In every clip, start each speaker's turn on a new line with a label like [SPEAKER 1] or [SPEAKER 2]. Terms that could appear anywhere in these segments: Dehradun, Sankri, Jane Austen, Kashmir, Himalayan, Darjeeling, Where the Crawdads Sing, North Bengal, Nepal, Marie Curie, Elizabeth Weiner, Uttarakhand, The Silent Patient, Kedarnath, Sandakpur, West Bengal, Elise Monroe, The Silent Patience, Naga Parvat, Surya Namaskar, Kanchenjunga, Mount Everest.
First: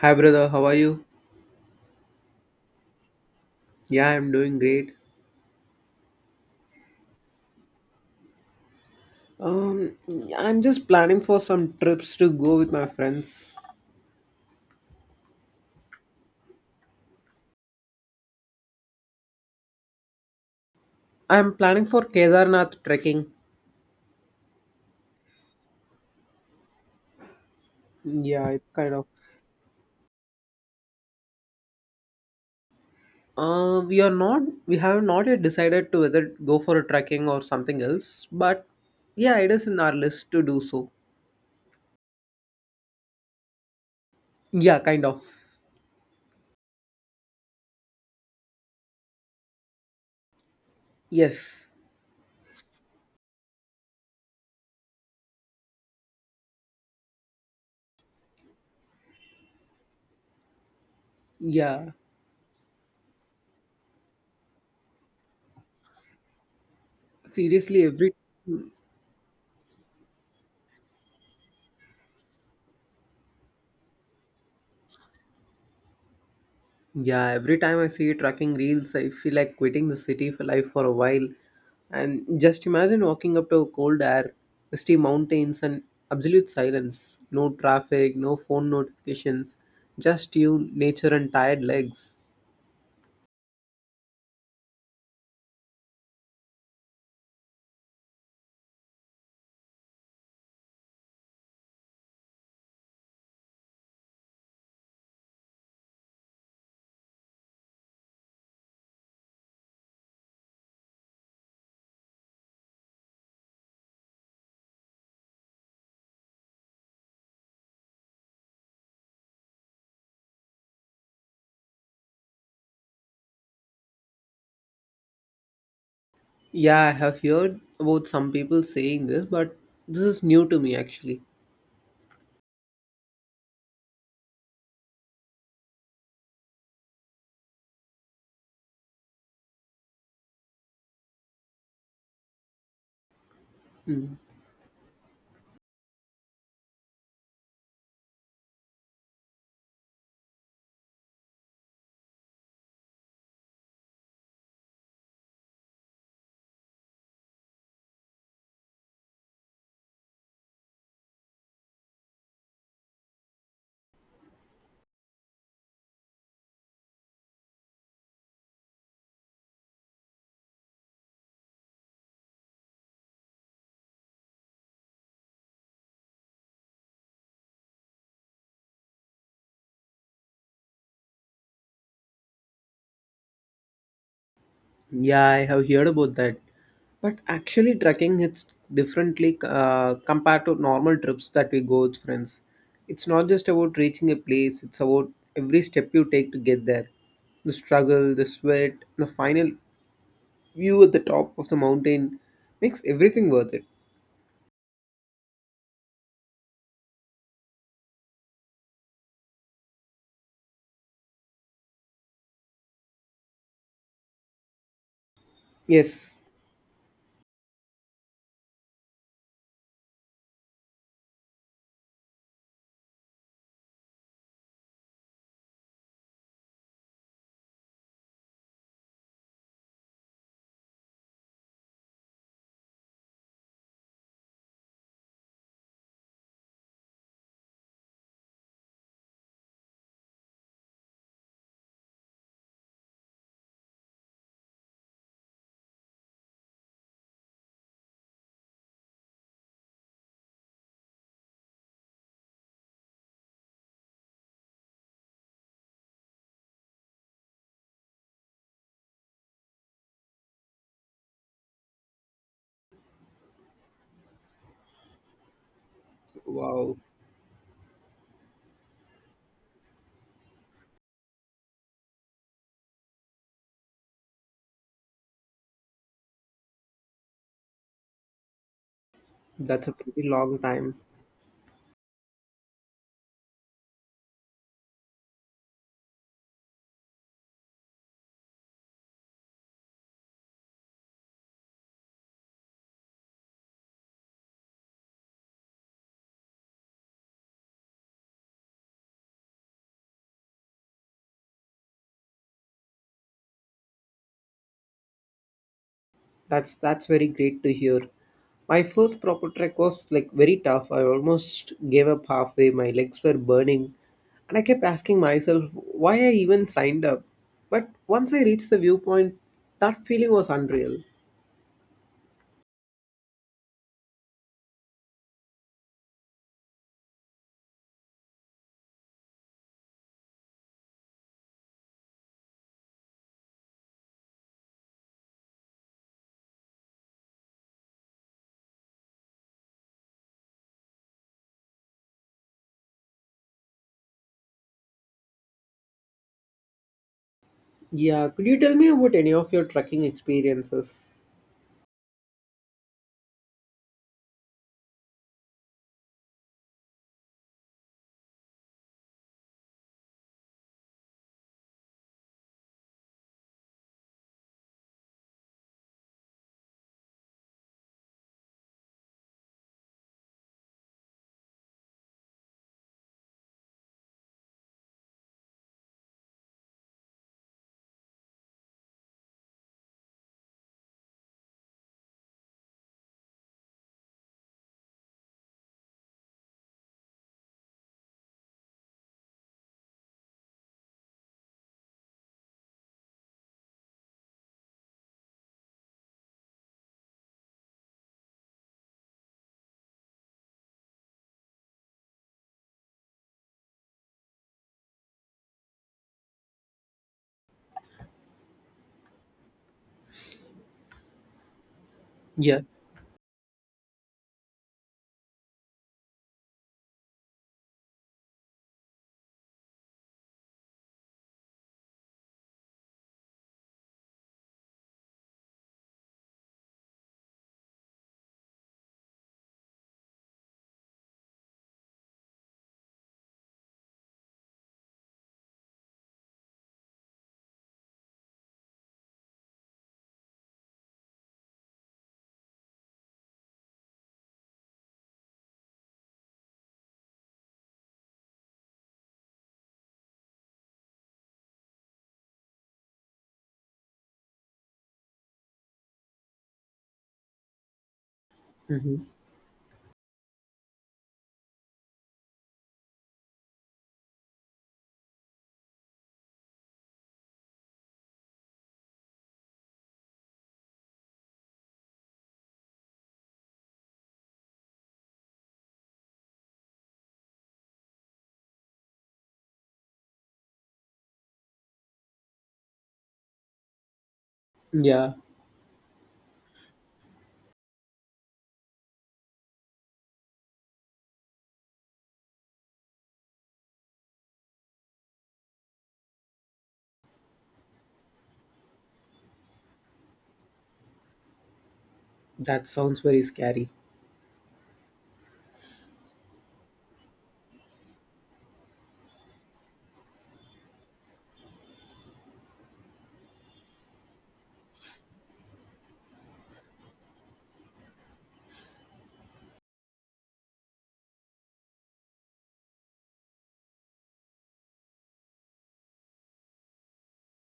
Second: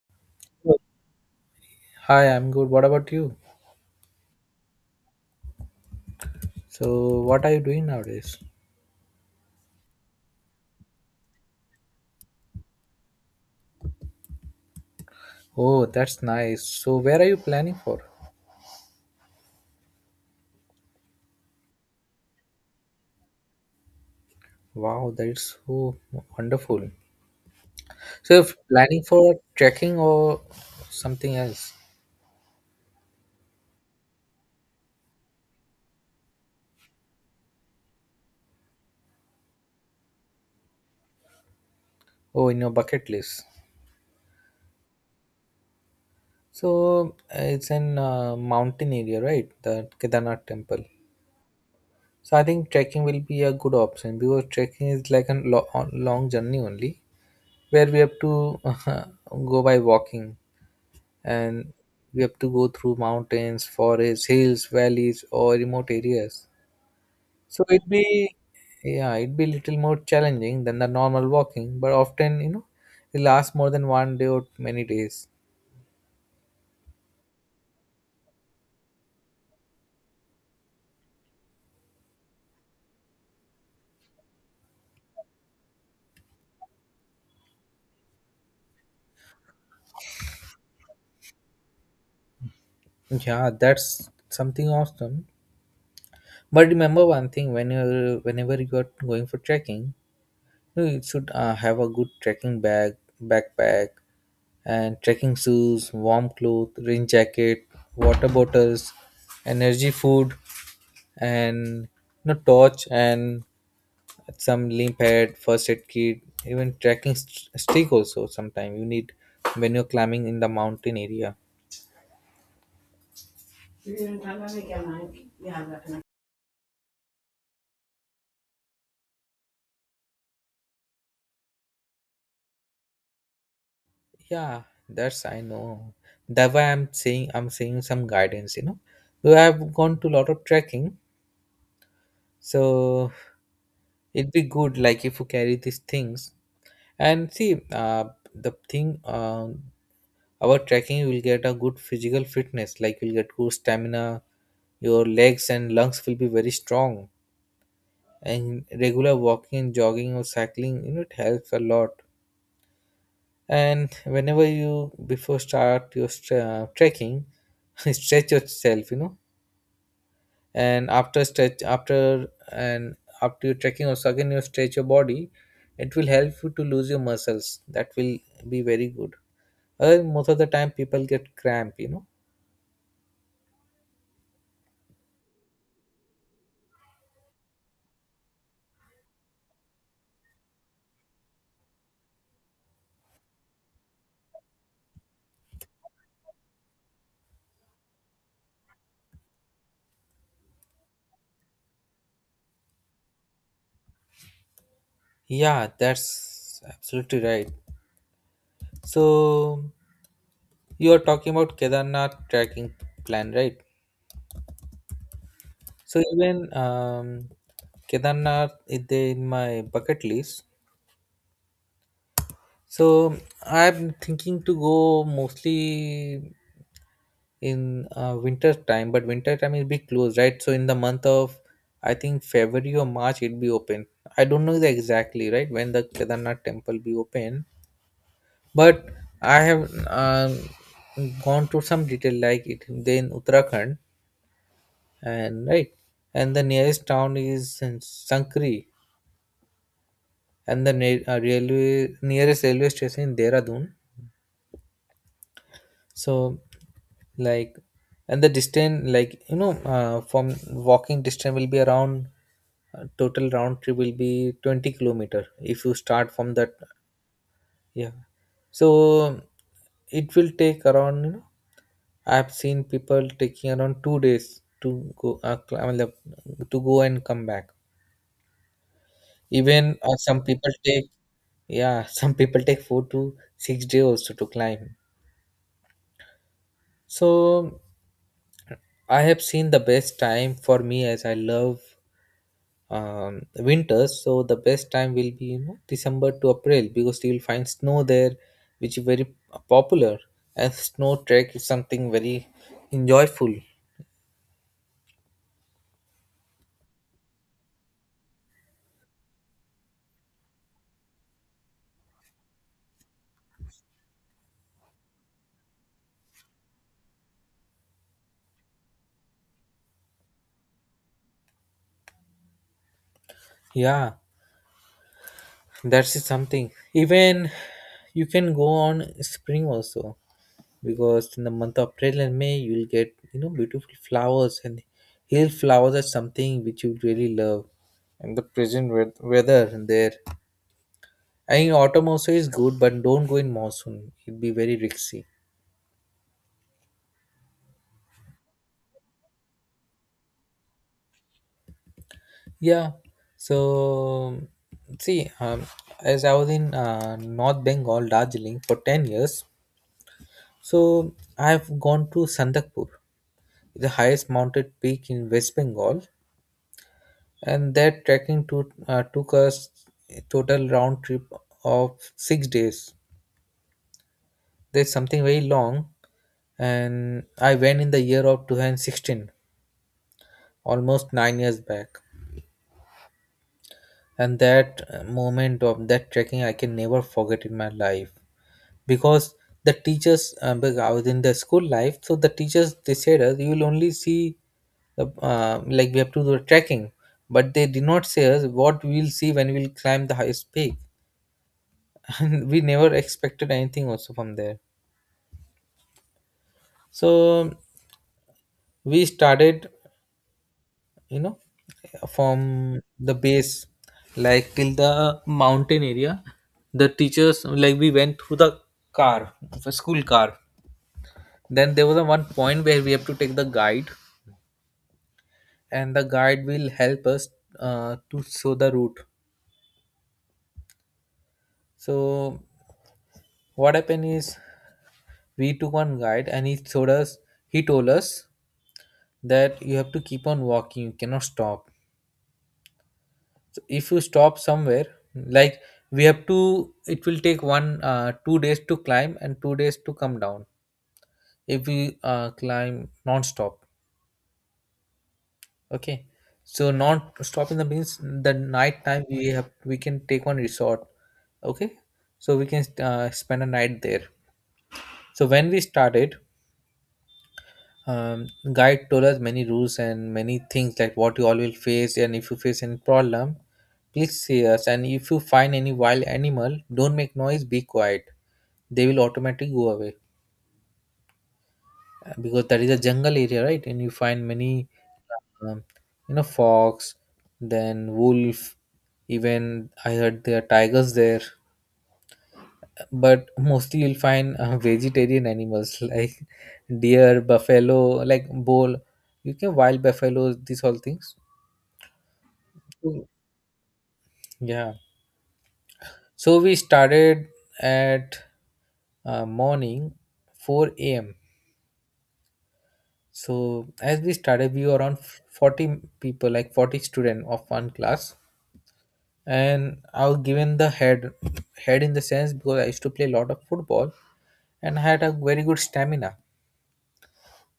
[SPEAKER 1] Hi brother, how are
[SPEAKER 2] Good.
[SPEAKER 1] you?
[SPEAKER 2] Hi, I'm good. What about you?
[SPEAKER 1] Yeah, I'm doing great.
[SPEAKER 2] So, what are you doing nowadays?
[SPEAKER 1] Um, I'm just planning for some trips to go with my friends.
[SPEAKER 2] Oh, that's nice. So, where are you planning for?
[SPEAKER 1] I'm planning for Kedarnath trekking.
[SPEAKER 2] Wow, that is so wonderful. So, you're
[SPEAKER 1] Yeah, it's kind
[SPEAKER 2] planning
[SPEAKER 1] of.
[SPEAKER 2] for trekking or something else?
[SPEAKER 1] We are not. We have not yet decided to whether go for a trekking or something else. But yeah, it is in our list to do so.
[SPEAKER 2] Oh, in your bucket list.
[SPEAKER 1] Yeah, kind of.
[SPEAKER 2] So, it's in mountain area, right? The Kedarnath temple.
[SPEAKER 1] Yes.
[SPEAKER 2] So, I think trekking will be a good option because trekking is like a long journey only, where we have to go by walking. And
[SPEAKER 1] Yeah.
[SPEAKER 2] we have to go through mountains, forests, hills, valleys, or remote areas. So
[SPEAKER 1] Seriously,
[SPEAKER 2] it'd
[SPEAKER 1] every
[SPEAKER 2] be, yeah, it'd be little more challenging than the normal walking, but often, it lasts more than one day or many days.
[SPEAKER 1] Yeah, every time I see tracking reels, I feel like quitting the city for life for a while. And just imagine walking up to cold air, misty mountains, and absolute silence. No traffic, no phone notifications, just you, nature, and tired legs.
[SPEAKER 2] Yeah, that's something awesome. But remember one thing: whenever you are going for trekking, you should have a good trekking bag, backpack, and trekking shoes, warm clothes, rain jacket, water bottles, energy food, and torch and some limp pad, first aid kit, even trekking stick also. Sometimes you need when you're climbing in the mountain area.
[SPEAKER 1] Yeah, I have heard about some people saying this, but this is new to me actually.
[SPEAKER 2] Yeah, that's I know. That why I'm saying some guidance. So I've gone to a lot of trekking, so
[SPEAKER 1] Mm.
[SPEAKER 2] it'd be good like if you carry these things and see, the thing. Our trekking, you will get a good physical fitness, like you'll get good stamina, your legs and lungs will be very strong. And regular walking, jogging, or cycling, it helps a lot. And whenever you, before start your trekking, stretch yourself. And after stretch, after, and after you trekking also, again you stretch your body, it will help you to lose your muscles. That will be very good. Other most of the time people get cramp.
[SPEAKER 1] Yeah, I have heard about that. But actually, trekking hits differently compared to normal trips that we go with friends. It's not just about reaching a place, it's about every step you take to get there. The struggle, the sweat, the final view at the top of the mountain makes everything worth it.
[SPEAKER 2] Yeah, that's absolutely right. So, you are talking about Kedarnath tracking plan, right? So
[SPEAKER 1] Yes,
[SPEAKER 2] even, Kedarnath is there in my bucket list. So I'm thinking to go mostly in winter time, but winter time will be closed, right? So in the month of, I think, February or March it'll be open. I don't know the exactly right when the Kedarnath temple be open, but I have gone to some detail like it then Uttarakhand and right and the nearest town is in Sankri and the ne- railway nearest railway station in Dehradun. So, like, and the distance, like, from walking distance will be around, total round trip will be 20-kilometer if you start from that.
[SPEAKER 1] wow,
[SPEAKER 2] Yeah. So it will take around, I've seen people taking around 2 days to go, I mean, to go and come back.
[SPEAKER 1] that's a
[SPEAKER 2] Even
[SPEAKER 1] pretty
[SPEAKER 2] some
[SPEAKER 1] long
[SPEAKER 2] people
[SPEAKER 1] time.
[SPEAKER 2] take yeah, some people take 4 to 6 days also to climb. So I have seen the best time for me as I love, winters. So the best time will be, December to April, because you will find snow there, which is very popular. And snow trek is something very enjoyable.
[SPEAKER 1] That's very great to hear. My first proper trek was like very tough. I almost gave up halfway. My legs were burning, and I kept asking myself why I even signed up. But once I reached the viewpoint, that feeling was unreal.
[SPEAKER 2] Yeah, that's something. Even you can go on spring also, because in the month of April and May you will get, beautiful flowers, and hill flowers are something which you really love. And the present weather and there, I mean autumn also is good, but don't go in monsoon. It'll be very risky.
[SPEAKER 1] Yeah, could you tell me about any of your trekking experiences?
[SPEAKER 2] Yeah. So see, as I was in North Bengal, Darjeeling for 10 years, so I have gone to Sandakpur, the highest mounted peak in West Bengal, and that trekking took us a total round trip of 6 days. There's something very long, and I went in the year of 2016, almost 9 years back. And that moment of that trekking, I can never forget in my life, because the teachers, because I was in the school life, so the teachers they said us you will only see the, like, we have to do trekking, but they did not say us what we will see when we will climb the highest peak. We never expected anything also from there, so we started, you know from
[SPEAKER 1] Yeah.
[SPEAKER 2] the base, like till the mountain area. The teachers, like, we went through the car, the school car, then there was a one point where we have to take the guide, and the guide will help us, to show the route. So what happened is we took one guide and he told us that you have to keep on walking, you cannot stop. So if you stop somewhere, like, we have to, it will take one, 2 days to climb and 2 days to come down if we, climb non-stop, okay? So not stopping the means, the night
[SPEAKER 1] Hmm.
[SPEAKER 2] time we can take one resort, okay? So we can, spend a night there. So when we started, um, guide told us many rules and many things like what you all will face, and if you face any problem please see us, and if you find any wild animal don't make noise, be quiet, they will automatically go away. Because that is a jungle area, right, and you find many,
[SPEAKER 1] Yeah,
[SPEAKER 2] um, fox, then wolf, even I heard there are tigers there, but mostly you'll find, vegetarian animals like deer, buffalo, like bull, you can wild buffaloes, these all things.
[SPEAKER 1] that sounds
[SPEAKER 2] So,
[SPEAKER 1] very scary.
[SPEAKER 2] yeah, so we started at, morning, 4 a.m., so as we started we were around 40 people, like 40 students of one class. And I was given the head, head in the sense because I used to play a lot of football, and I had a very good stamina.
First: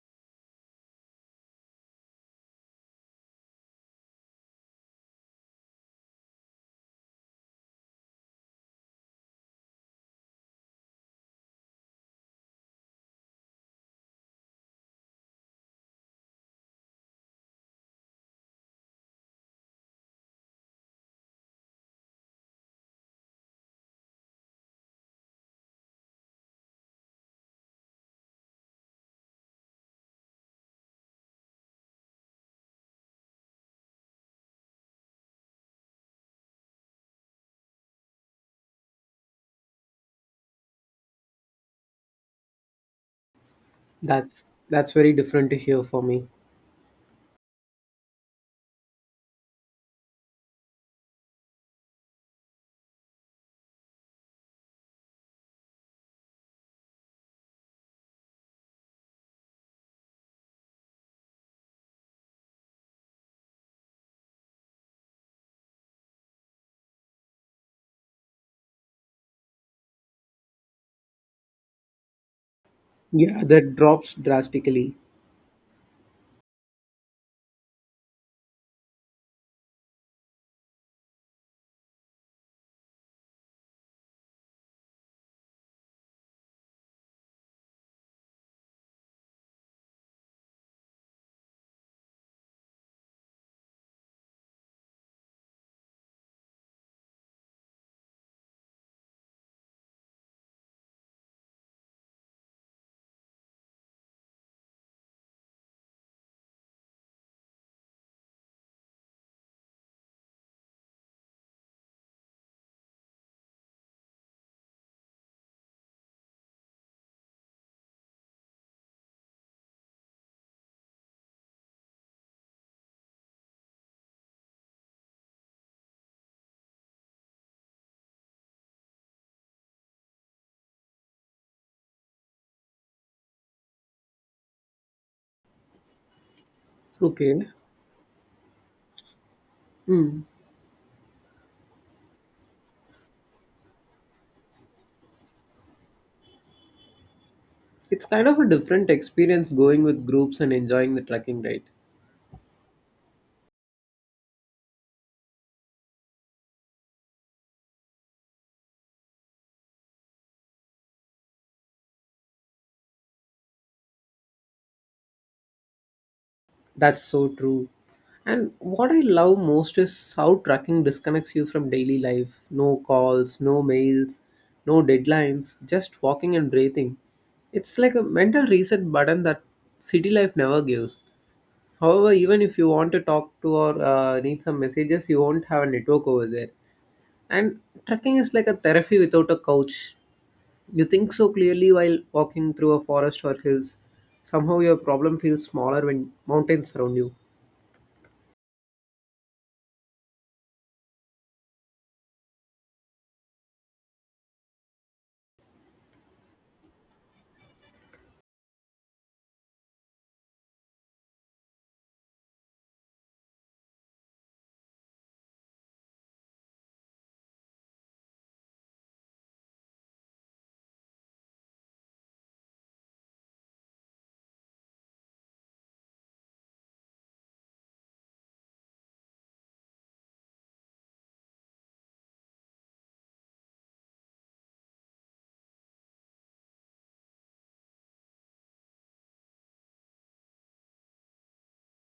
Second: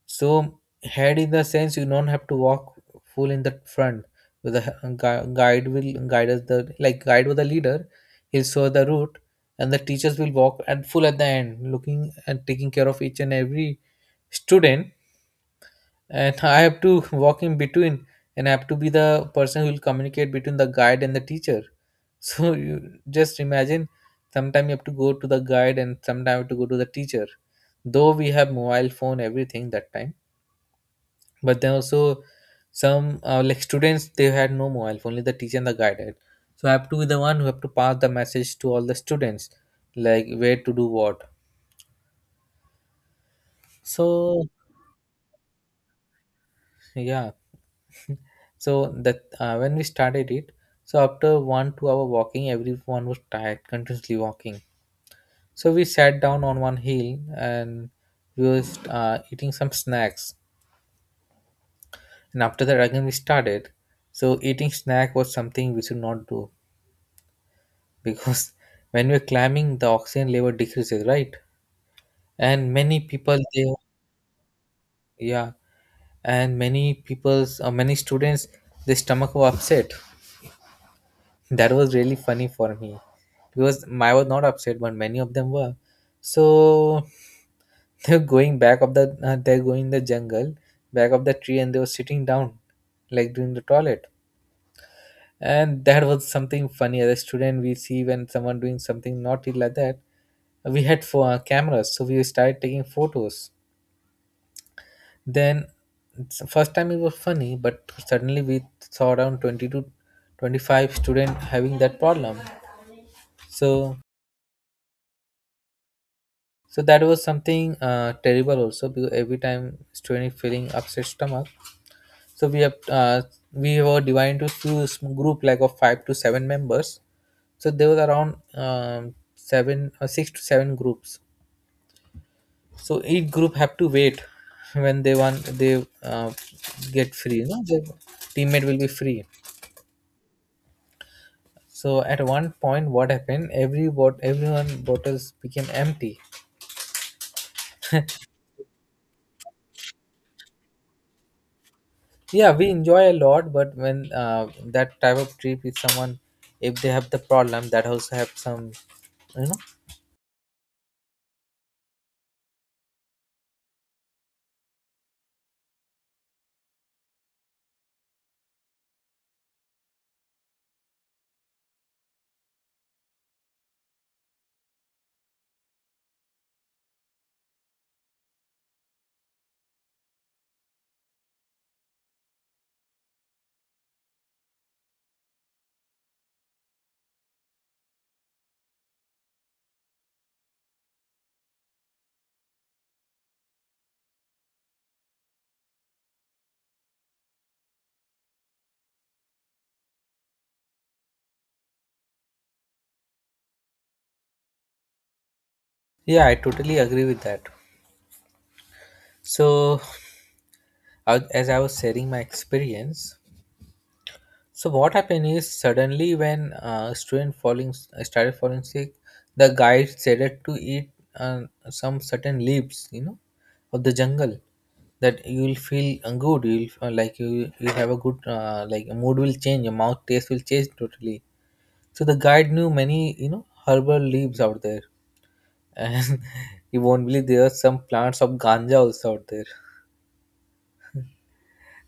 [SPEAKER 2] So, head in the sense, you don't have to walk full in the front. With the guide will guide us, the, like, guide with the leader. He'll show the route, and the teachers will walk and full at the end, looking and taking care of each and every student. And I have to walk in between, and I have to be the person who will communicate between the guide and the teacher. So you just imagine, sometimes you have to go to the guide, and sometimes you have to go to the teacher. Though we have mobile phone, everything that time, but then also some, like, students they had no mobile phone, only the teacher and the guide had, so I have to be the one who have to pass the message to all the students, like where to do what. So,
[SPEAKER 1] That's very different to hear for me.
[SPEAKER 2] yeah, so that, when we started it, so after one two hour walking everyone was tired, continuously walking, so we sat down on one hill, and we was, eating some snacks, and after that again we started. So eating snack was something we should not do, because when we're climbing the oxygen level decreases, right, and many people
[SPEAKER 1] Yeah,
[SPEAKER 2] they,
[SPEAKER 1] that drops drastically.
[SPEAKER 2] yeah, and many students, their stomach were upset. That was really funny for me because I was not upset, but many of them were, so they're going in the jungle, back of the tree, and they were sitting down, like doing the toilet, and that was something funny. As a student we see when someone doing something naughty like that, we had for, cameras, so we started taking photos. Then, first time it was funny, but suddenly we saw around 20 to 25 student having that problem, so so that was something, terrible also, because every time student feeling upset stomach. So we were divided into two group, like of five to seven members. So there was around, seven or six to seven groups. So each group have to wait when they want they, get free. You
[SPEAKER 1] Okay.
[SPEAKER 2] know, their teammate will be free. So at one point, what happened? Everyone bottles became empty.
[SPEAKER 1] It's kind of a different experience going with groups and enjoying the trekking, right?
[SPEAKER 2] Yeah, we enjoy a lot, but when, that type of trip with someone, if they have the problem, that also have some, you know.
[SPEAKER 1] That's so true. And what I love most is how tracking disconnects you from daily life. No calls, no mails, no deadlines, just walking and breathing. It's like a mental reset button that city life never gives. However, even if you want to talk to or need some messages, you won't have a network over there. And trekking is like a therapy without a couch. You think so clearly while walking through a forest or hills. Somehow your problem feels smaller when mountains surround you.
[SPEAKER 2] Yeah, I totally agree with that. So, as I was sharing my experience, so what happened is suddenly when, student falling started falling sick, the guide said to eat, uh, some certain leaves, of the jungle, that you will feel, good. You will, like, you have a good, like, mood will change. Your mouth taste will change totally. So the guide knew many, herbal leaves out there, and you won't believe there are some plants of ganja also out there.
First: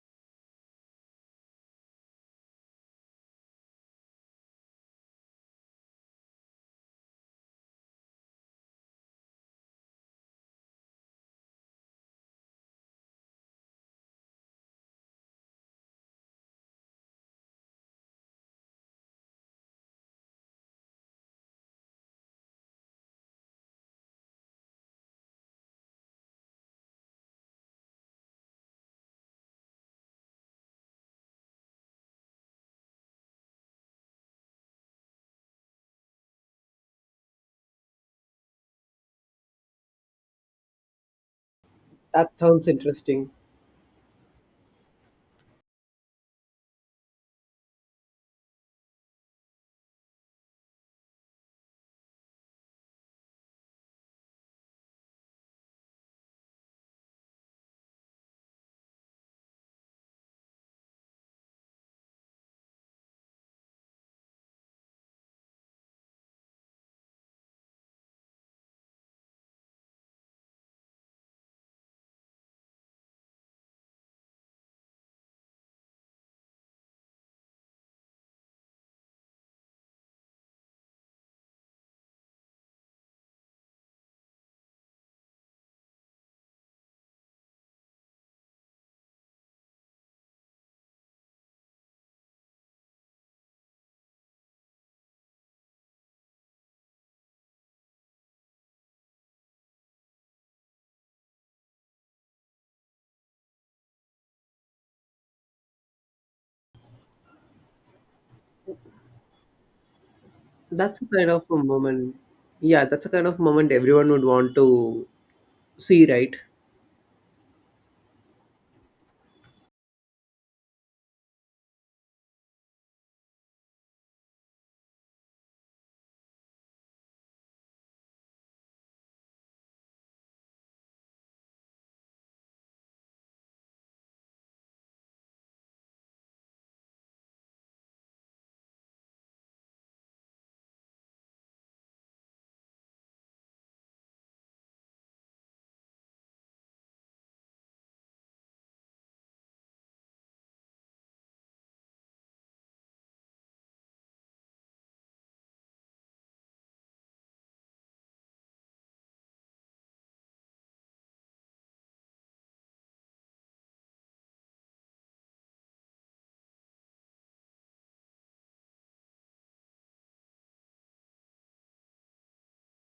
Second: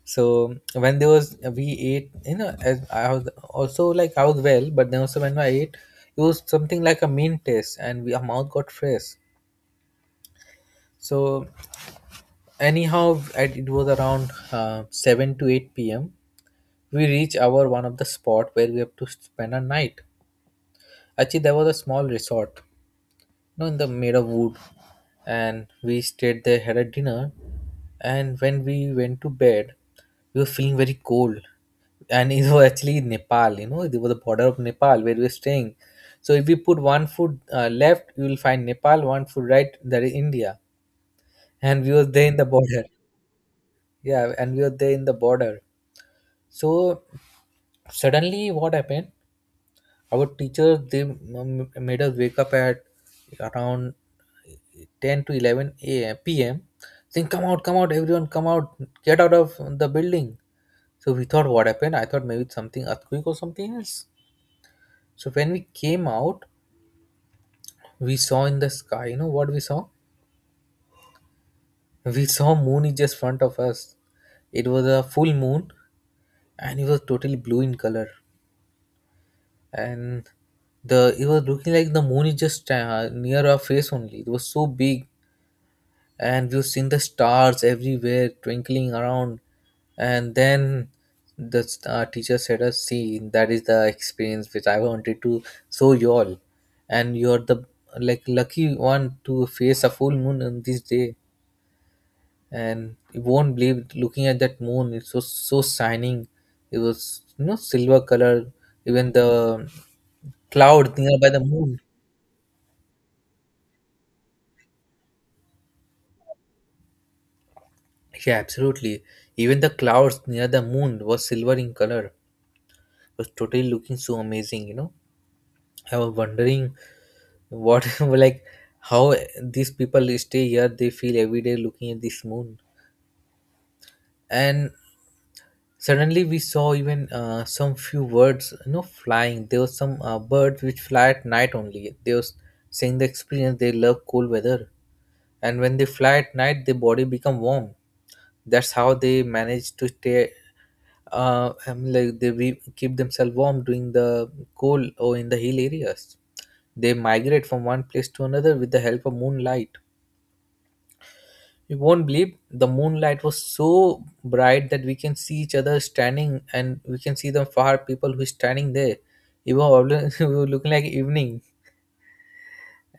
[SPEAKER 2] So when there was we ate, as I was also like I was well, but then also when I ate, it was something like a mint taste, and we, our mouth got fresh. So anyhow, it was around seven to eight p.m. We reached our one of the spot where we have to spend a night. Actually, there was a small resort know, in the made of wood, and we stayed there, had a dinner, and when we went to bed, we were feeling very cold, and it was actually in Nepal. You know, it was the border of Nepal where we were staying. So if we put one foot left, you will find Nepal. One foot right, that is India, and we were there
[SPEAKER 1] That
[SPEAKER 2] in the
[SPEAKER 1] sounds
[SPEAKER 2] border.
[SPEAKER 1] interesting.
[SPEAKER 2] Yeah, and we were there in the border. So suddenly, what happened? Our teachers they made us wake up at around 10 to 11 a.m. p.m. saying, come out, everyone, come out, get out of the building." So we thought, what happened? I thought maybe it's something earthquake or something else. So when we came out, we saw in the sky. You know what we saw? We saw moon is just front of us. It was a full moon, and it was totally blue in color. And the it was looking like the moon is just near our face only. It was so big, and we've seen the stars everywhere twinkling around. And then the teacher said us, see, that is the experience which I wanted to show you all, and you're the like lucky one to face a full moon on this day. And you won't believe, looking at that moon, it was so shining. It was silver color, even the cloud
[SPEAKER 1] That's a
[SPEAKER 2] nearby
[SPEAKER 1] kind
[SPEAKER 2] the
[SPEAKER 1] of a
[SPEAKER 2] moon.
[SPEAKER 1] moment. Yeah, that's a kind of moment everyone would want to see, right?
[SPEAKER 2] Yeah, absolutely. Even the clouds near the moon was silver in color, was totally looking so amazing. I was wondering what, like how these people stay here, they feel every day looking at this moon. And suddenly we saw even some few words flying. There was some birds which fly at night only, they was saying the experience, they love cool weather, and when they fly at night, their body become warm. That's how they manage to stay, I mean, like they we keep themselves warm during the cold or in the hill areas. They migrate from one place to another with the help of moonlight. You won't believe, the moonlight was so bright that we can see each other standing, and we can see the far people who is standing there. It was, we were looking like evening.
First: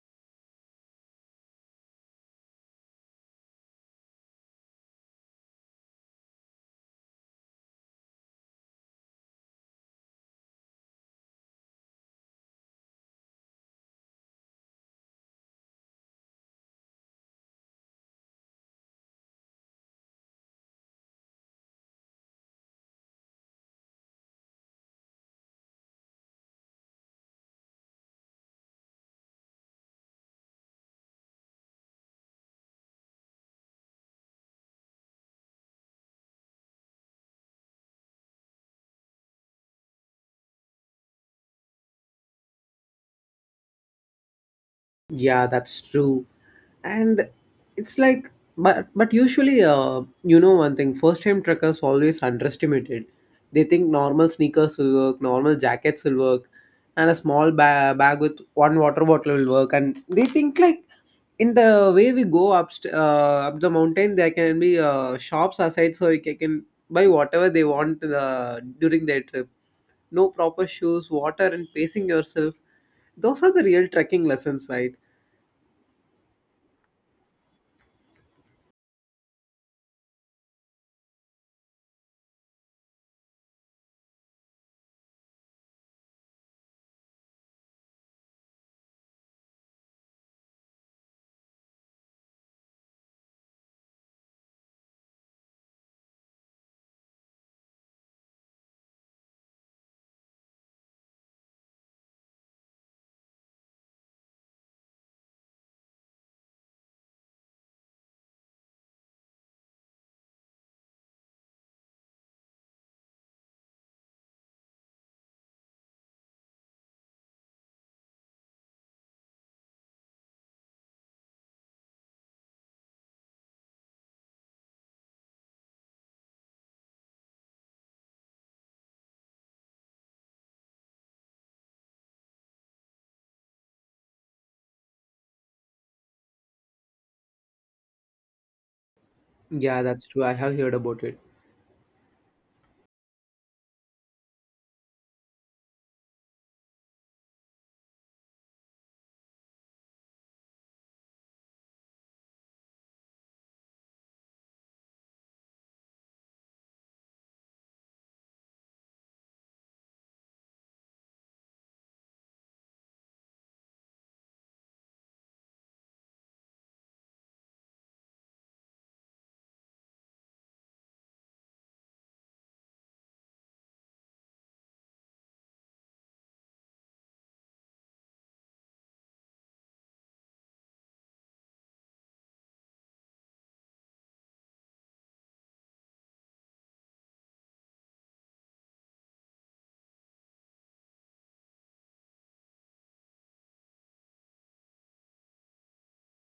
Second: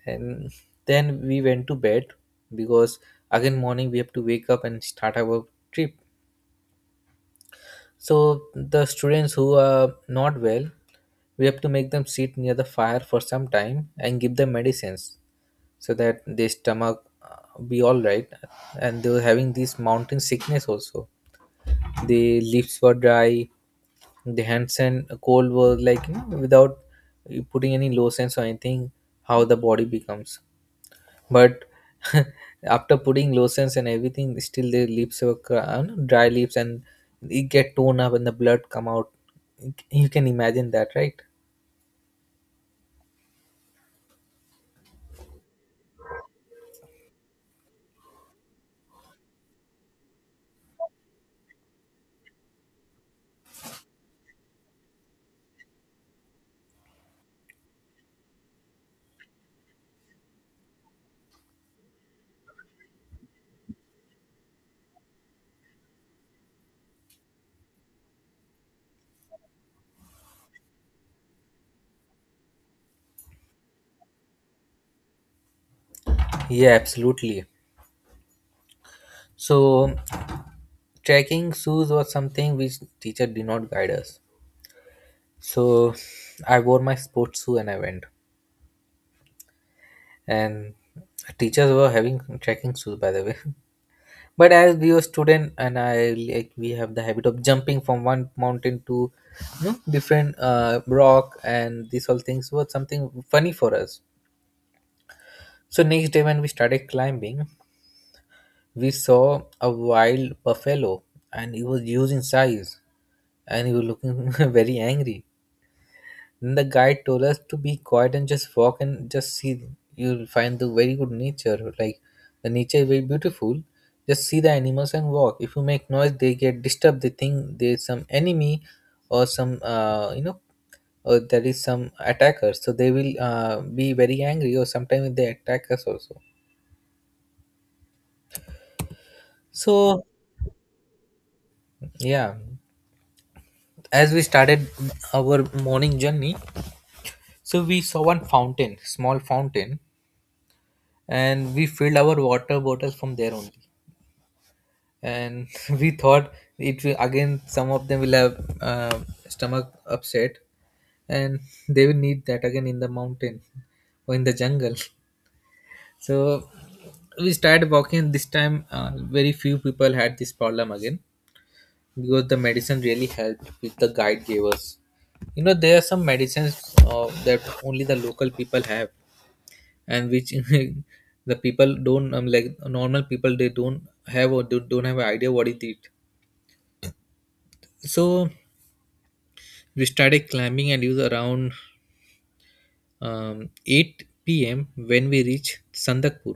[SPEAKER 2] And then we went to bed because again morning we have to wake up and start our trip. So the students who are not well, we have to make them sit near the fire for some time and give them medicines so that their stomach be all right, and they were having this mountain sickness also. The lips were dry, the hands and cold were like without putting any lotions or anything, how the body becomes. But after putting lotions and everything, still the lips were no, dry lips, and it get torn up and the blood come out. You can imagine that, right?
[SPEAKER 1] Yeah, that's true. And it's like, but usually, one thing, first time truckers always underestimated. They think normal sneakers will work, normal jackets will work, and a small bag with one water bottle will work. And they think like in the way we go up up the mountain, there can be shops aside, so they can buy whatever they want during their trip. No proper shoes, water, and pacing yourself. Those are the real trekking lessons, right?
[SPEAKER 2] Yeah, absolutely. So trekking shoes was something which teacher did not guide us, so I wore my sports shoe and I went, and teachers were having trekking shoes by the way. But as we were student, and I like we have the habit of jumping from one mountain to different rock, and these all things were something funny for us. So next day when we started climbing, we saw a wild buffalo, and he was huge in size, and he was looking very angry. Then the guide told us to be quiet and just walk and just see. You'll find the very good nature. Like, the nature is very beautiful. Just see the animals and walk. If you make noise, they get disturbed. They think there's some enemy or some, or there is some attacker. So they will be very angry, or sometimes they attack us also.
[SPEAKER 1] Yeah,
[SPEAKER 2] So
[SPEAKER 1] that's true. I have heard about it.
[SPEAKER 2] yeah, as we started our morning journey, so we saw one fountain, small fountain, and we filled our water bottles from there only. And we thought it will again, some of them will have stomach upset, and they will need that again in the mountain or in the jungle. So we started walking. This time very few people had this problem again, because the medicine really helped with the guide gave us. There are some medicines that only the local people have, and which the people don't, like normal people, they don't have, or don't have an idea what it is. So we started climbing, and it was around 8 p.m. when we reached Sandakpur.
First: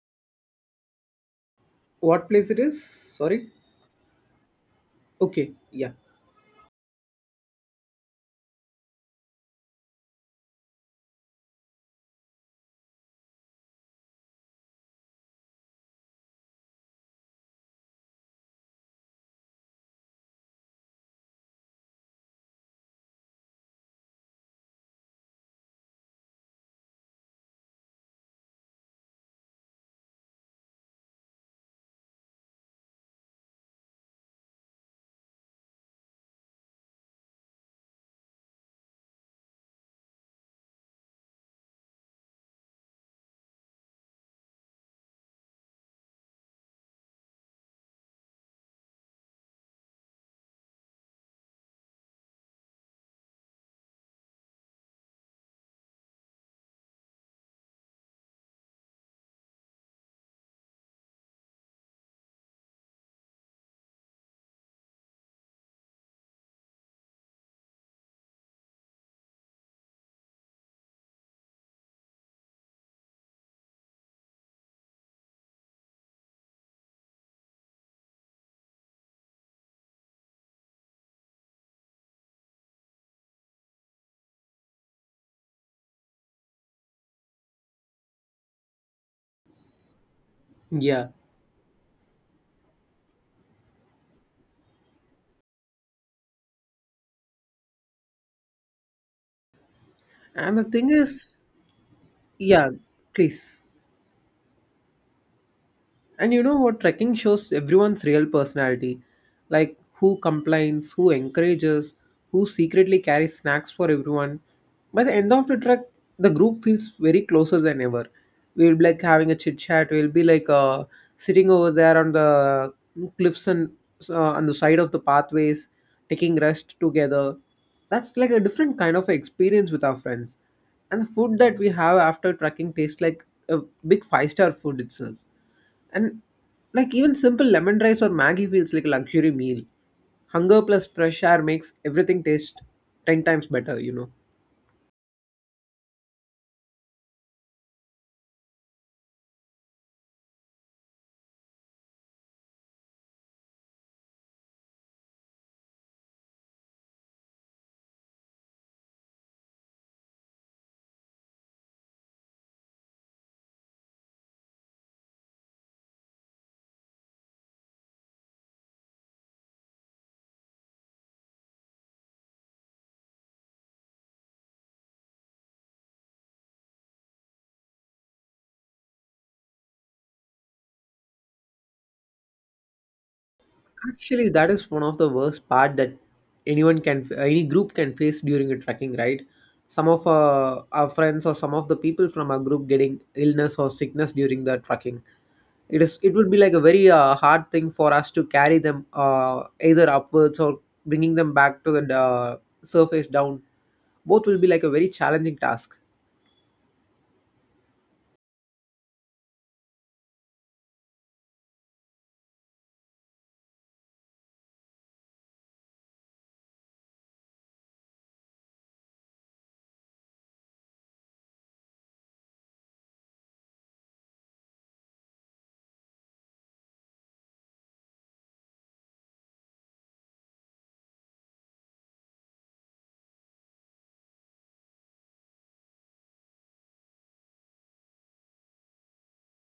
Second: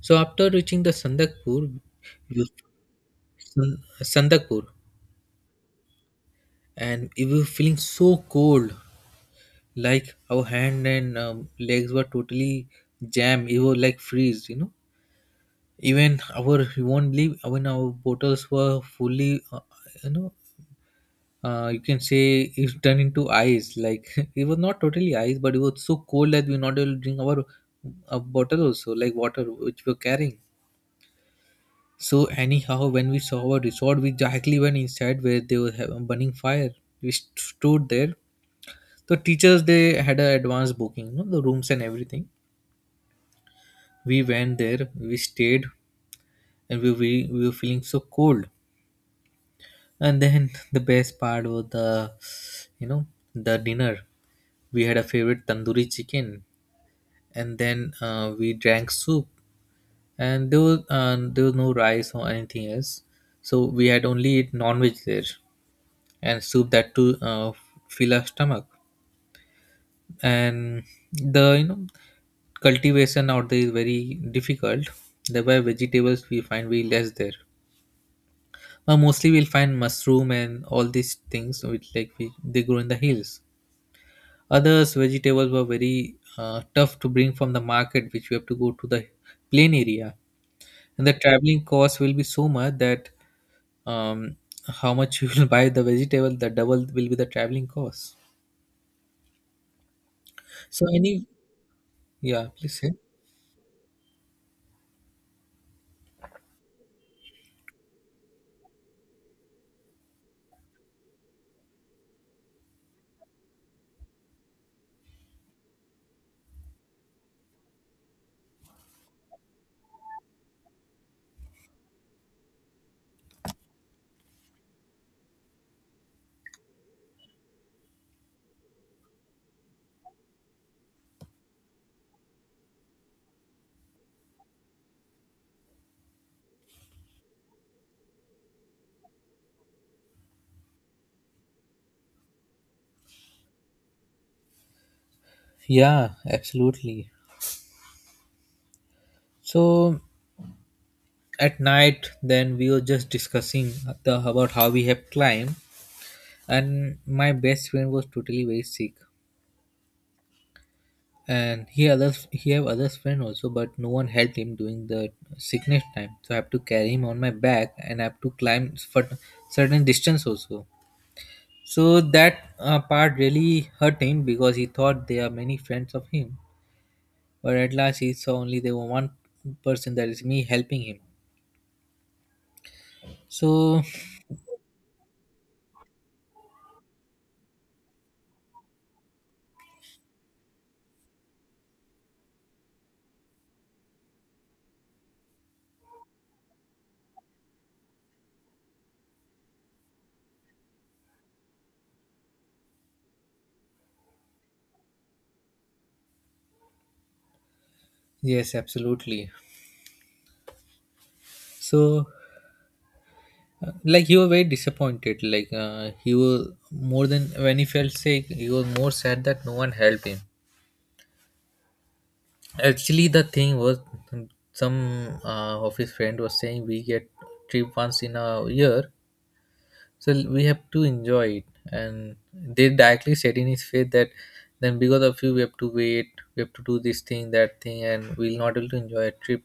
[SPEAKER 2] So after reaching the Sandakpur,
[SPEAKER 1] What
[SPEAKER 2] you
[SPEAKER 1] place it is? Sorry.
[SPEAKER 2] Sandakpur,
[SPEAKER 1] Okay. Yeah.
[SPEAKER 2] and we were feeling so cold, like our hand and legs were totally jammed. It was like freeze, you know. Even our you won't believe, even our bottles were fullyyou know, you can say it's turned into ice. Like, it was not totally ice, but it was so cold that we were not able to drink our a bottle also, like water which we were carrying. So anyhow, when we saw our resort, we directly went inside where they were burning fire. We stood there. The teachers, they had an advanced booking, the rooms and everything. We went there, we stayed, and we were feeling so cold. And then the best part was the you know the dinner. We had a favorite tandoori chicken, and then we drank soup, and there was no rice or anything else, so we had only eat non-veg there, and soup that to fill our stomach. And the, cultivation out there is very difficult, thereby vegetables we find very less there. Mostly we'll find mushroom and all these things which, like they grow in the hills. Others vegetables were very tough to bring from the market, which we have to go to the plain area, and
[SPEAKER 1] Yeah.
[SPEAKER 2] the traveling cost will be so much that, um, how much you will buy the vegetable, the double will be the traveling cost.
[SPEAKER 1] And the
[SPEAKER 2] So
[SPEAKER 1] thing
[SPEAKER 2] any
[SPEAKER 1] is,
[SPEAKER 2] yeah,
[SPEAKER 1] yeah,
[SPEAKER 2] please say.
[SPEAKER 1] please. And you know what? Trekking shows everyone's real personality like who complains, who encourages, who secretly carries snacks for everyone. By the end of the trek, the group feels very closer than ever. We'll be like having a chit chat, we'll be like sitting over there on the cliffs and on the side of the pathways, taking rest together. That's like a different kind of experience with our friends. And the food that we have after trekking tastes like a big five-star food itself. And like even simple lemon rice or maggi feels like a luxury meal. Hunger plus fresh air makes everything taste 10 times better, you know.
[SPEAKER 2] Yeah, absolutely. So at night, then we were just discussing about how we have climbed, and my best friend was totally very sick. And he have others friend also, but no one helped him during the sickness time. So I have to carry him on my back, and I have to climb for certain distance also, so that part really hurt him, because he thought there are many friends of him, but at last he saw only there were one person, that is me, helping him. So
[SPEAKER 1] Actually, that is one of the worst part that any group can face during a trekking, right? Some of our friends or some of the people from our group getting illness or sickness during the trekking. It would be like a very hard thing for us to carry them either upwards or bringing them back to the surface down. Both will be like a very challenging task.
[SPEAKER 2] yes, absolutely. So, like he was very disappointed. Like, he was more, than when he felt sick, he was more sad that no one helped him. Actually, the thing was, some of his friend was saying, we get trip once in a year, so we have to enjoy it. And they directly said in his face that, then because of you, we have to wait, we have to do this thing, that thing, and we'll not able to enjoy a trip.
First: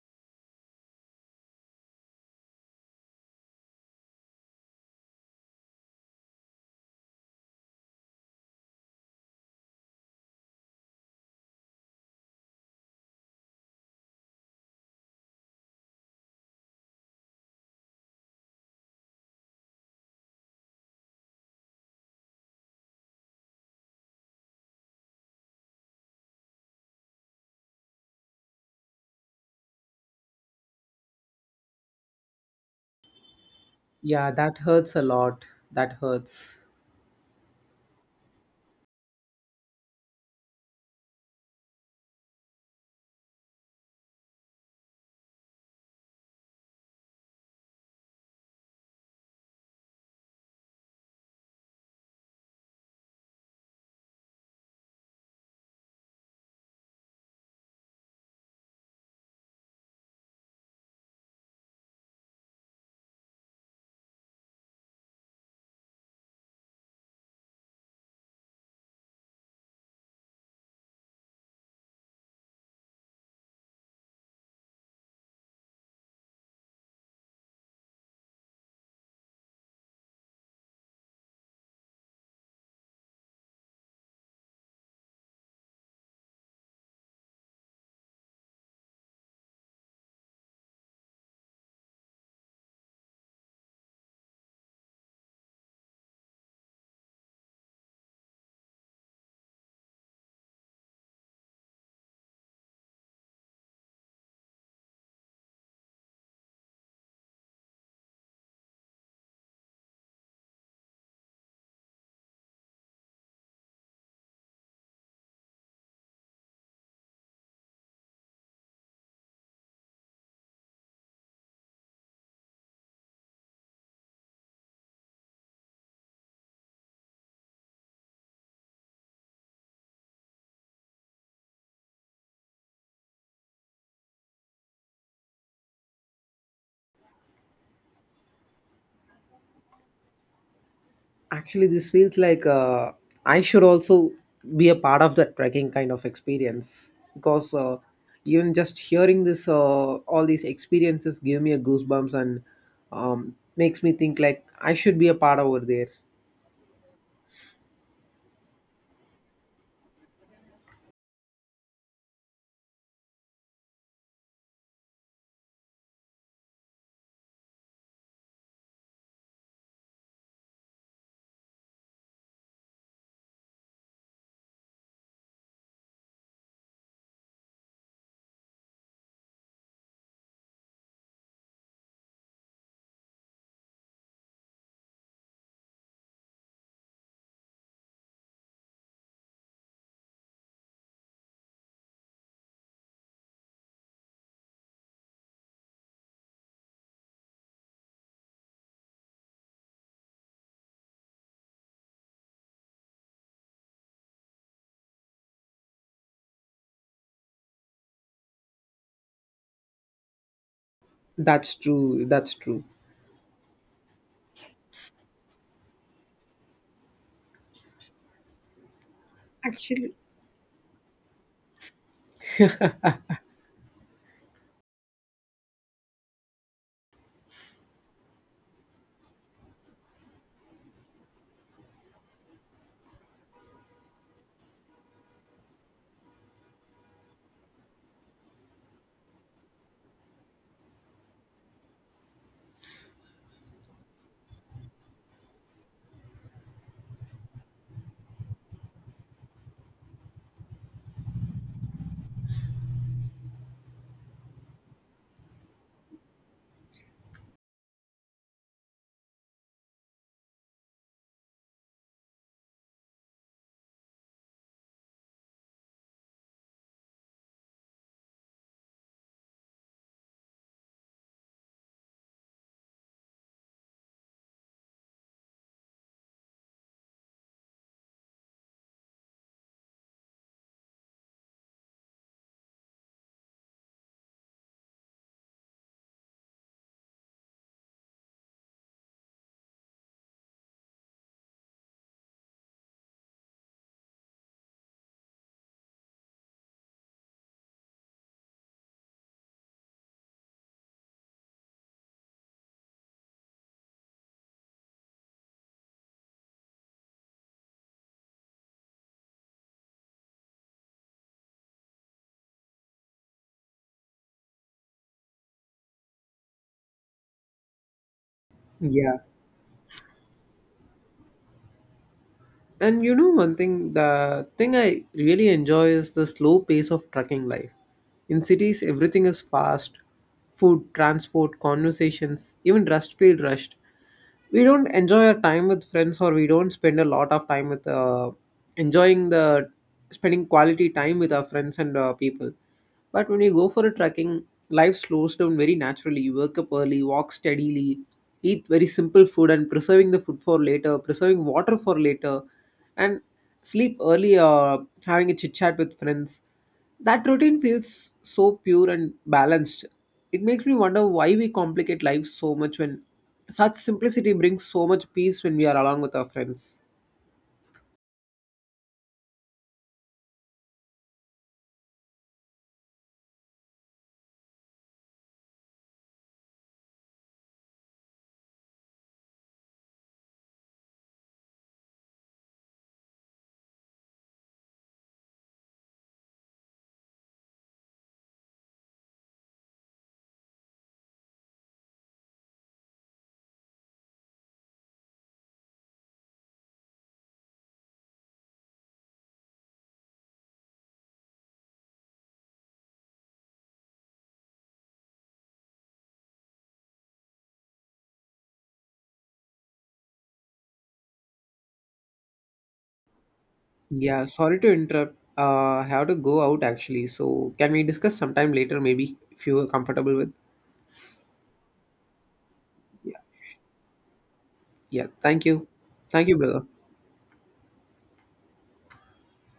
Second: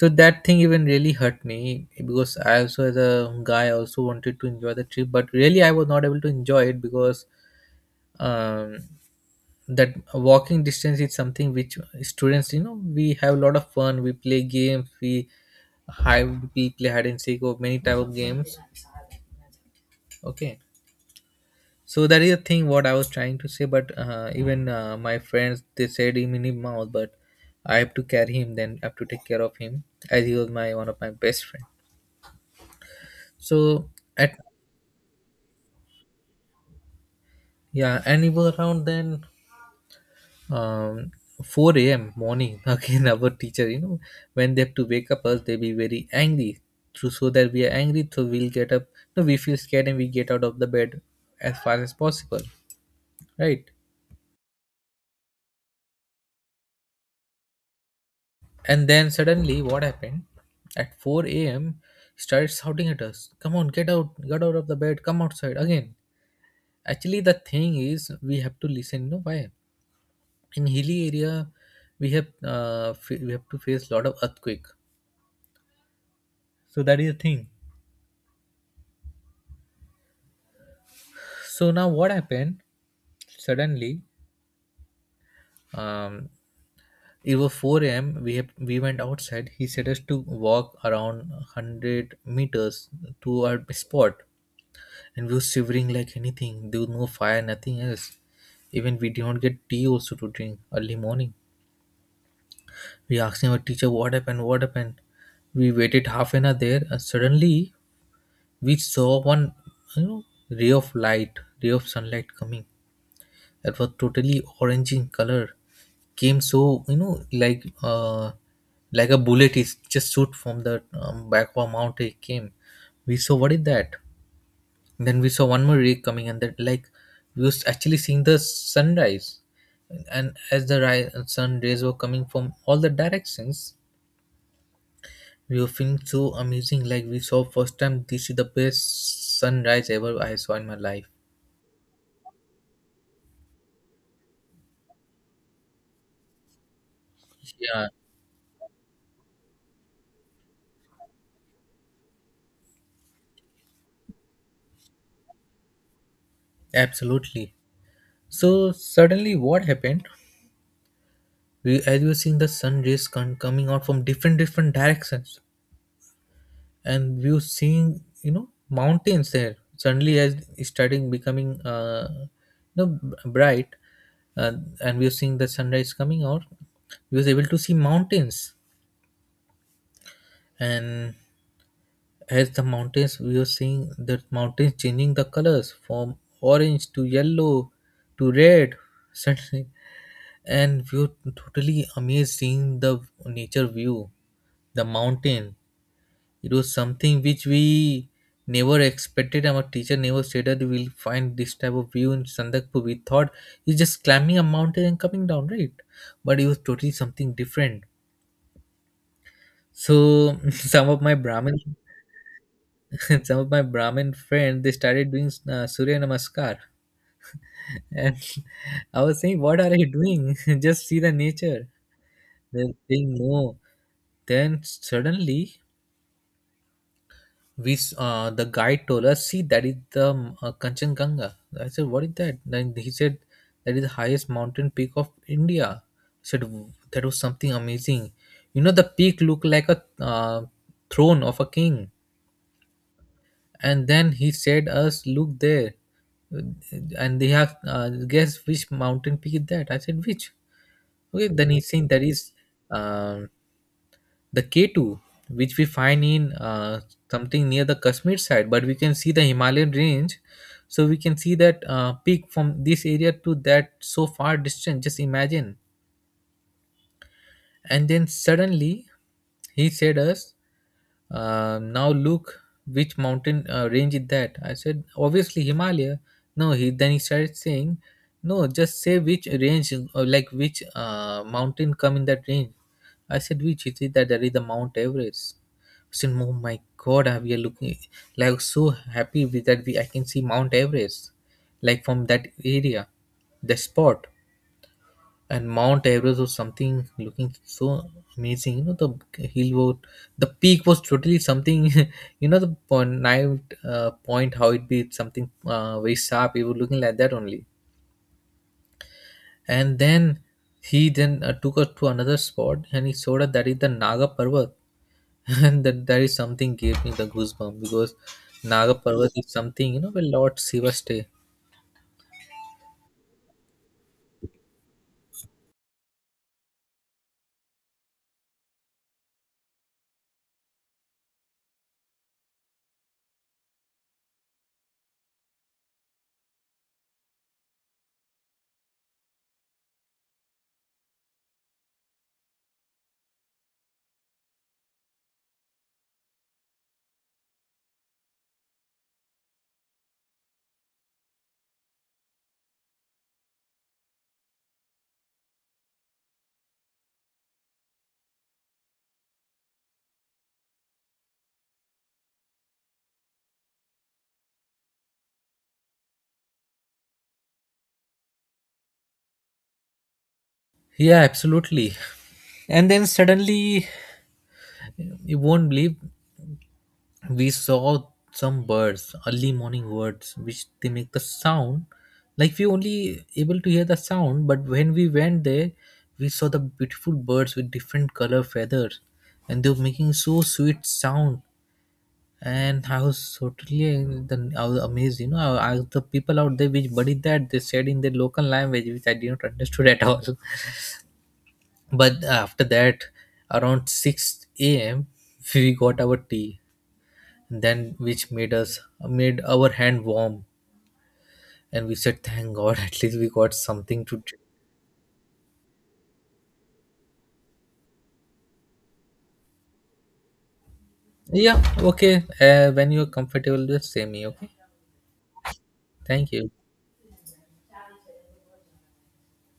[SPEAKER 2] So that thing even really hurt me, because I also, as a guy, I also wanted to enjoy the trip, but really I was not able to enjoy it, because um that walking distance is something which students, we have a lot of fun, we play games, we hide, we play hide and seek or many type of games. Okay, so that is the thing what I was trying to say. But even my friends, they said him in mouth, but I have to carry him, then I have to take care of him, as he was my one of my best friend. So
[SPEAKER 1] Yeah,
[SPEAKER 2] at
[SPEAKER 1] that hurts a lot. That hurts.
[SPEAKER 2] yeah, and he was around then, um, 4 a.m. morning. Again our teacher, when they have to wake up us, they be very angry, so that we are angry so we'll get up, no, we feel scared and we get out of the bed as fast as possible, right? And then suddenly, what happened? At 4 a.m. he started shouting at us, come on, get out, get out of the bed, come outside again. Actually, the thing is we have to listen, you know why? In hilly area, we have we have to face lot of earthquake. So that is the thing. So now, what happened? Suddenly, um, it was 4 a.m. We went outside. He said us to walk around 100 meters to our spot, and we were shivering like anything. There was no fire, nothing else. Even we did not get tea also to drink early morning. We asked our teacher what happened. We waited half an hour there, and suddenly we saw one, you know, ray of light, ray of sunlight coming that was totally orange in color came so you know like uh like a bullet is just shoot from the back of a mountain it came. We saw what is that. Then we saw one more ray coming, and that like we was actually seeing the sunrise. And as the sun rays were coming from all the directions, we were feeling so amazing, like we saw first time this is the best sunrise ever I saw in my life.
[SPEAKER 1] Actually, this feels like I should also be a part of that trekking kind of experience because
[SPEAKER 2] Yeah,
[SPEAKER 1] even just hearing this, all these experiences give me a goosebumps and makes me think like I should be a part over there.
[SPEAKER 2] absolutely. So suddenly what happened, we as we were seeing the sun rays coming out from different directions and we were seeing, you know, mountains there. Suddenly, as it's starting becoming you know bright, uh, and we were seeing the sunrise coming out, we was able to see mountains. And as the mountains, we were seeing the mountains changing the colors from orange to yellow to red suddenly. And we were totally amazed seeing the nature view, the mountain. It was something which we never expected. Our teacher never said that we'll find this type of view in Sandakpur. We thought it's just climbing a mountain and coming down, right? But it was totally something different. So some of my
[SPEAKER 1] That's
[SPEAKER 2] Brahmin,
[SPEAKER 1] true. That's true.
[SPEAKER 2] some of my Brahmin friends, they started doing Surya Namaskar, and I was saying, "What are you
[SPEAKER 1] Actually,
[SPEAKER 2] doing? Just see the nature." They're saying, "No." Then suddenly the guide told us, see, that is the kanchenjunga. I said, what is that? Then he said that is the highest mountain peak of india. I said, "W- that was something amazing. You know, the peak looked like a throne of a king." And then he said us, look there, and they have, guess which mountain peak is that. I said, which? Okay, then he's saying that is um the K2, which we find in something near the Kashmir side, but we can see the Himalayan range. So we can see that peak from this area to that so far distant. Just imagine. And then suddenly he said us, now look, which mountain range is that. I said, obviously himalaya. No, he then he started saying, no, just say which range, or like which mountain come in that range. I said, which? He said that there is the mount everest. I said, oh my god, we are looking, like, so happy with that, we I can see mount everest like from that area, the spot. And Mount Everest or something looking so amazing. You know, the hill was, the peak was totally something. You know, the point, knife point, how it be something very sharp. It was looking like that only. And then he then took us to another spot, and he showed us that is the Naga Parvat, and that is something gave me the goosebump, because Naga
[SPEAKER 1] Yeah.
[SPEAKER 2] Parvat is something you know where Lord Shiva stay.
[SPEAKER 1] And you know one thing, the thing I really enjoy is the slow pace of trucking life. In cities, everything is fast food, transport, conversations, even rust feel rushed. We don't enjoy our time with friends, or we don't spend a lot of time with enjoying the spending quality time with our friends and people. But when you go for a trekking, life slows down very naturally. You wake up early, walk steadily, eat very simple food, and preserving the food for later, preserving water for later, and sleep early or having a chit chat with friends. That routine feels so pure and balanced. It makes me wonder why we complicate life so much when such simplicity brings so much peace when we are along with our friends.
[SPEAKER 2] Yeah, absolutely. And then suddenly, you won't believe, we saw some birds, early morning birds, which they make the sound. Like, we only able to hear the sound, but when we went there, we saw the beautiful birds with different color feathers, and they were making so sweet sound. And I was totally I was amazed, you know, I asked the people out there, which buddy that, they said in their local language which I didn't understood at all. But after that, around 6 a.m. we got our tea, then which made us, made our hand warm, and we said thank god, at least we got something to
[SPEAKER 1] Yeah,
[SPEAKER 2] drink.
[SPEAKER 1] sorry to interrupt. I have to go out actually. So, can we discuss sometime later, maybe, if you are comfortable with?
[SPEAKER 2] Yeah, okay, when you're
[SPEAKER 1] Yeah,
[SPEAKER 2] comfortable just say me, okay.
[SPEAKER 1] yeah. Thank you. Thank
[SPEAKER 2] Thank
[SPEAKER 1] you,
[SPEAKER 2] you.
[SPEAKER 1] brother.